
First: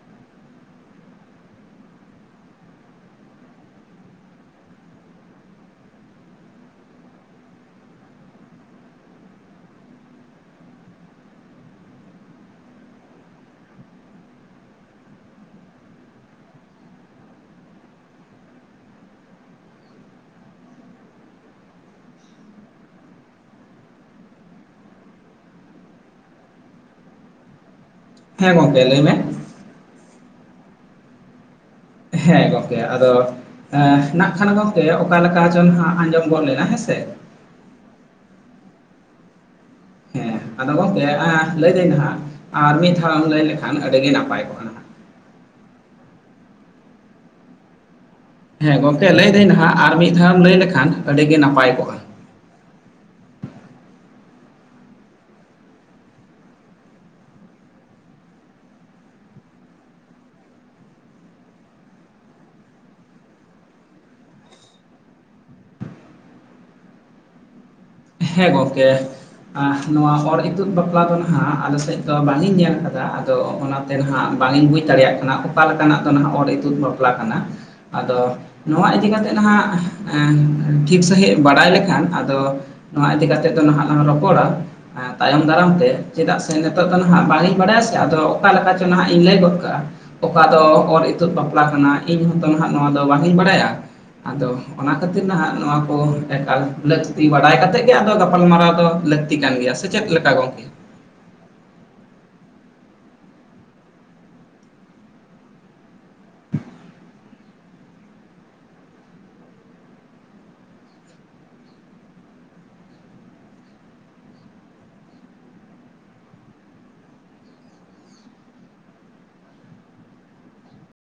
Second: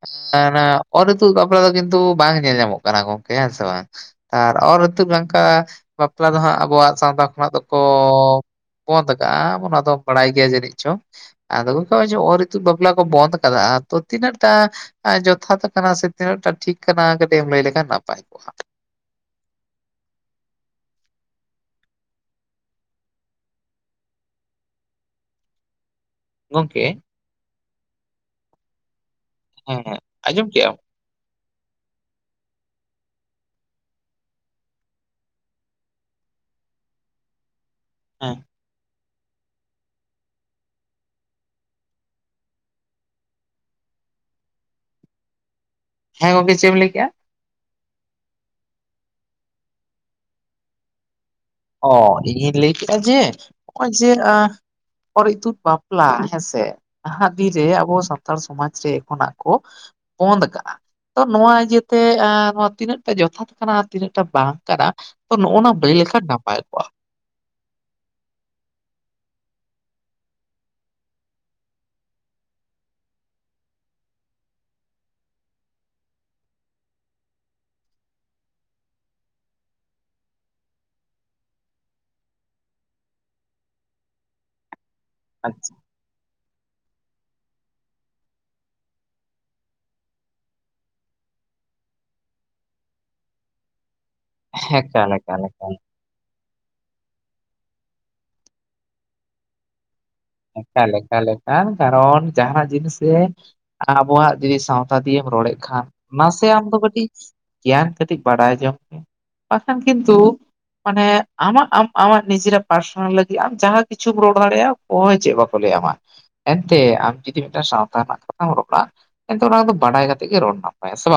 ᱮ ᱚᱱᱟ ᱚᱨ ᱤᱛᱩᱜ ᱵᱟᱯᱞᱟ ᱫᱚ ᱠᱤᱱᱛᱩ ᱵᱟᱝ ᱧᱮᱞ ᱧᱟᱢᱚᱜ ᱠᱟᱱᱟ ᱜᱚᱝᱠᱮ ᱦᱮᱸ ᱥᱮ ᱵᱟᱝ ᱟᱨ ᱚᱨ ᱤᱛᱩᱫ ᱱᱚᱝᱠᱟ ᱵᱟᱯᱞᱟ ᱫᱚ ᱦᱟᱸᱜ ᱟᱵᱚᱣᱟᱜ ᱥᱟᱶᱛᱟ ᱠᱷᱚᱱᱟᱜ ᱫᱚᱠᱚ ᱵᱚᱱᱫ ᱠᱟᱜᱼᱟ ᱚᱱᱟ ᱫᱚ ᱵᱟᱲᱟᱭ ᱜᱮᱭᱟ ᱡᱟᱹᱱᱤᱡ ᱪᱚᱝ, ᱟᱫᱚ ᱜᱚᱢᱠᱮ ᱚᱨ ᱨᱤᱛᱩ ᱵᱟᱯᱞᱟ ᱠᱚ ᱵᱚᱱᱫᱽ ᱟᱠᱟᱫᱟ ᱛᱚ ᱛᱤᱱᱟᱹᱜᱴᱟ ᱡᱚᱛᱷᱟᱛ ᱠᱟᱱᱟ ᱥᱮ ᱛᱤᱱᱟᱹᱜ ᱴᱟ ᱴᱷᱤᱠ ᱠᱟᱱᱟ ᱠᱟᱹᱴᱤᱡ ᱮᱢ ᱞᱟᱹᱭ ᱞᱮᱠᱷᱟᱱ ᱱᱟᱯᱟᱭ ᱠᱚᱜᱼᱟ ᱾ ᱜᱚᱝᱠᱮ, ᱦᱮᱸ ᱜᱚᱝᱠᱮ ᱞᱟᱹᱭ ᱢᱮ, ᱦᱮᱸ ᱦᱮᱸ ᱟᱸᱡᱚᱢ ᱠᱮᱫᱟᱢ ᱦᱮᱸ ᱜᱚᱝᱠᱮ ᱟᱫᱚ ᱱᱟᱜ ᱠᱷᱟᱱ ᱜᱚᱝᱠᱮ ᱚᱠᱟᱞᱮᱠᱟ ᱡᱚᱝ ᱦᱟᱜ ᱟᱸᱡᱚᱢ ᱜᱚᱱ ᱞᱮᱱᱟ ᱦᱮᱸᱥᱮ ᱦᱮᱸ ᱦᱮᱸ ᱟᱫᱚ ᱜᱚᱝᱠᱮ ᱞᱟᱹᱭᱫᱟᱹᱧ ᱦᱟᱸᱜ ᱟᱨ ᱢᱤᱫ ᱫᱷᱟᱣᱮᱢ ᱞᱟᱹᱭ ᱞᱮᱠᱷᱟᱱ ᱟᱹᱰᱤᱜᱮ ᱱᱟᱯᱟᱭ ᱠᱚᱜ-ᱟ ᱦᱮᱸ ᱜᱚᱝᱠᱮ ᱪᱮᱫ ᱮᱢ ᱞᱟᱹᱭ ᱠᱮᱜ-ᱟ ᱦᱮᱸ ᱜᱚᱝᱠᱮ ᱞᱟᱹᱭᱫᱟᱹᱧ ᱱᱟᱦᱟᱜ ᱟᱨ ᱢᱤᱫ ᱫᱷᱟᱣᱮᱢ ᱞᱟᱹᱭ ᱞᱮᱠᱷᱟᱱ ᱟᱹᱰᱤ ᱜᱮ ᱱᱟᱯᱟᱭ ᱚ ᱠᱚᱜᱼᱟ ᱤᱧᱤᱧ ᱞᱟᱹᱭ ᱠᱮᱫᱟ ᱡᱮ ᱱᱚᱜ-ᱚᱭ ᱡᱮ ᱚᱨ ᱤᱛᱩᱜ ᱵᱟᱯᱞᱟ ᱦᱮᱸᱥᱮ ᱱᱟᱦᱟᱜ ᱫᱤᱱ ᱨᱮ ᱟᱵᱚ ᱥᱟᱱᱛᱟᱲ ᱥᱚᱢᱟᱡᱽ ᱨᱮ ᱮᱠᱷᱚᱱᱟᱜ ᱠᱚ ᱵᱚᱱᱫ ᱠᱟᱜ-ᱟ ᱛᱚ ᱱᱚᱣᱟ ᱤᱭᱟᱹᱛᱮ ᱱᱚᱣᱟ ᱛᱤᱱᱟᱹᱜᱴᱟ ᱡᱚᱛᱷᱟᱛ ᱠᱟᱱᱟ ᱛᱤᱱᱟᱹᱜᱴᱟ ᱵᱟᱝ ᱠᱟᱱᱟ ᱛᱚ ᱱᱚᱜ-ᱚᱱᱟ ᱵᱤᱱ ᱞᱟᱹᱭ ᱞᱮᱠᱷᱟᱱ ᱱᱟᱯᱟᱭ ᱠᱚᱜ-ᱟ ᱦᱮᱸ ᱜᱚᱝᱠᱮ ᱱᱚᱣᱟ ᱚᱨ ᱤᱛᱩᱫ ᱵᱟᱯᱞᱟ ᱫᱚ ᱱᱟᱦᱟᱜ ᱟᱞᱮᱥᱮᱫ ᱫᱚ ᱵᱟᱝ ᱤᱧ ᱧᱮᱞ ᱟᱠᱟᱫᱟ ᱟᱫᱚ ᱚᱱᱟ ᱛᱮ ᱱᱟᱦᱟᱜ ᱵᱟᱞᱤᱧ ᱵᱩᱡᱽ ᱫᱟᱲᱮᱭᱟᱜ ᱠᱟᱱᱟ ᱚᱠᱟ ᱞᱮᱠᱟᱱᱟᱜ ᱫᱚ ᱱᱟᱦᱟᱜ ᱚᱨ ᱤᱛᱩᱫ ᱵᱟᱯᱞᱟ ᱠᱟᱱᱟ ᱟᱫᱚ ᱱᱚᱣᱟ ᱤᱫᱤ ᱠᱟᱛᱮᱜ ᱱᱟᱦᱟᱜ ᱴᱷᱤᱠ ᱥᱟᱺᱦᱤᱡ ᱵᱟᱲᱟᱭ ᱞᱮᱠᱷᱟᱱ ᱟᱫᱚ ᱱᱚᱣᱟ ᱤᱫᱤ ᱠᱟᱛᱮᱜ ᱫᱚ ᱱᱟᱦᱟᱜ ᱞᱟᱝ ᱨᱚᱯᱚᱲᱟ ᱛᱟᱭᱚᱢ ᱟᱪᱪᱷᱟ ᱫᱟᱨᱟᱢ ᱛᱮ ᱪᱮᱫᱟᱜ ᱥᱮ ᱱᱤᱛᱚᱜ ᱫᱚ ᱱᱟᱦᱟᱜ ᱵᱟᱝᱤᱧ ᱵᱟᱲᱟᱭ ᱥᱮ ᱟᱫᱚ ᱚᱠᱟ ᱞᱮᱠᱟ ᱪᱚᱝ ᱱᱟᱦᱟᱜ ᱤᱧ ᱞᱟᱹᱭ ᱜᱚᱫ ᱠᱟᱜᱼᱟ ᱚᱠᱟ ᱫᱚ ᱚᱨ ᱤᱛᱩᱫ ᱵᱟᱯᱞᱟ ᱠᱟᱱᱟ ᱤᱧ ᱦᱚᱸᱛᱚ ᱱᱟᱦᱟᱜ ᱱᱚᱣᱟ ᱫᱚ ᱵᱟᱝ ᱤᱧ ᱵᱟᱲᱟᱭᱟ ᱟᱫᱚ ᱚᱱᱟ ᱮᱠᱟᱞ ᱠᱷᱟᱹᱛᱤᱨ ᱮᱠᱟᱞ ᱱᱟᱦᱟᱜ ᱮᱠᱟᱞ᱾ ᱱᱚᱣᱟ ᱠᱚ ᱮᱠᱟᱞ ᱞᱟᱹᱠᱛᱤ ᱵᱟᱰᱟᱭ ᱠᱟᱛᱮᱫ ᱜᱮ ᱟᱫᱚ ᱜᱟᱯᱟᱞᱢᱟᱨᱟᱣ ᱫᱚ ᱞᱟᱹᱠᱛᱤ ᱠᱟᱱ ᱜᱮᱭᱟ ᱥᱮ ᱪᱮᱫ ᱞᱮᱠᱟ ᱜᱚ ᱮᱠᱟᱞ ᱮᱠᱟᱞ ᱮᱠᱟᱞ ᱠᱟᱨᱚᱱ ᱡᱟᱦᱟᱸ ᱡᱤᱱᱤᱥᱮ ᱟᱵᱚᱣᱟᱜ ᱡᱩᱫᱤ ᱥᱟᱶᱛᱟ ᱫᱤᱭᱮᱢ ᱨᱚᱲᱮᱫ ᱠᱷᱟᱱ ᱱᱟᱥᱮ ᱟᱢ ᱫᱚ ᱠᱟᱹᱴᱤᱡ ᱜᱮᱭᱟᱱ ᱠᱟᱹᱴᱤᱡ ᱵᱟᱲᱟᱭ ᱡᱚᱝ ᱯᱮ ᱵᱟᱠᱷᱟᱱ ᱠᱤᱱᱛᱩ ᱢᱟᱱᱮ ᱟᱢᱟᱜ ᱟᱢ ᱟᱢᱟᱜ ᱱᱤᱡᱮᱨᱟᱜ ᱯᱟᱨᱥᱚᱱᱟᱞ ᱞᱟᱹᱜᱤᱫ ᱟᱢ ᱡᱟᱦᱟᱸ ᱠᱤᱪᱷᱩᱢ ᱨᱚᱲ ᱫᱟᱲᱮᱭᱟᱜ-ᱟ ᱚᱠᱚᱭ ᱪᱮᱫ ᱵᱟᱠᱚ ᱞᱟᱹᱭᱟ ᱢᱟ ᱮᱱᱛᱮ ᱟᱢ ᱡᱩᱫᱤ ᱢᱤᱫᱴᱟᱝ ᱥᱟᱶᱛᱟ ᱨᱮᱱᱟᱜ ᱠᱟᱛᱷᱟᱢ ᱨᱚᱲᱟ ᱮᱱᱛᱮ ᱚᱱᱟ ᱫᱚ ᱵᱟᱰᱟᱭ ᱠᱟᱛᱮ ᱜᱮ ᱨᱚᱲ ᱱᱟᱯᱟᱭᱟ ᱥᱮ ᱵᱟᱝ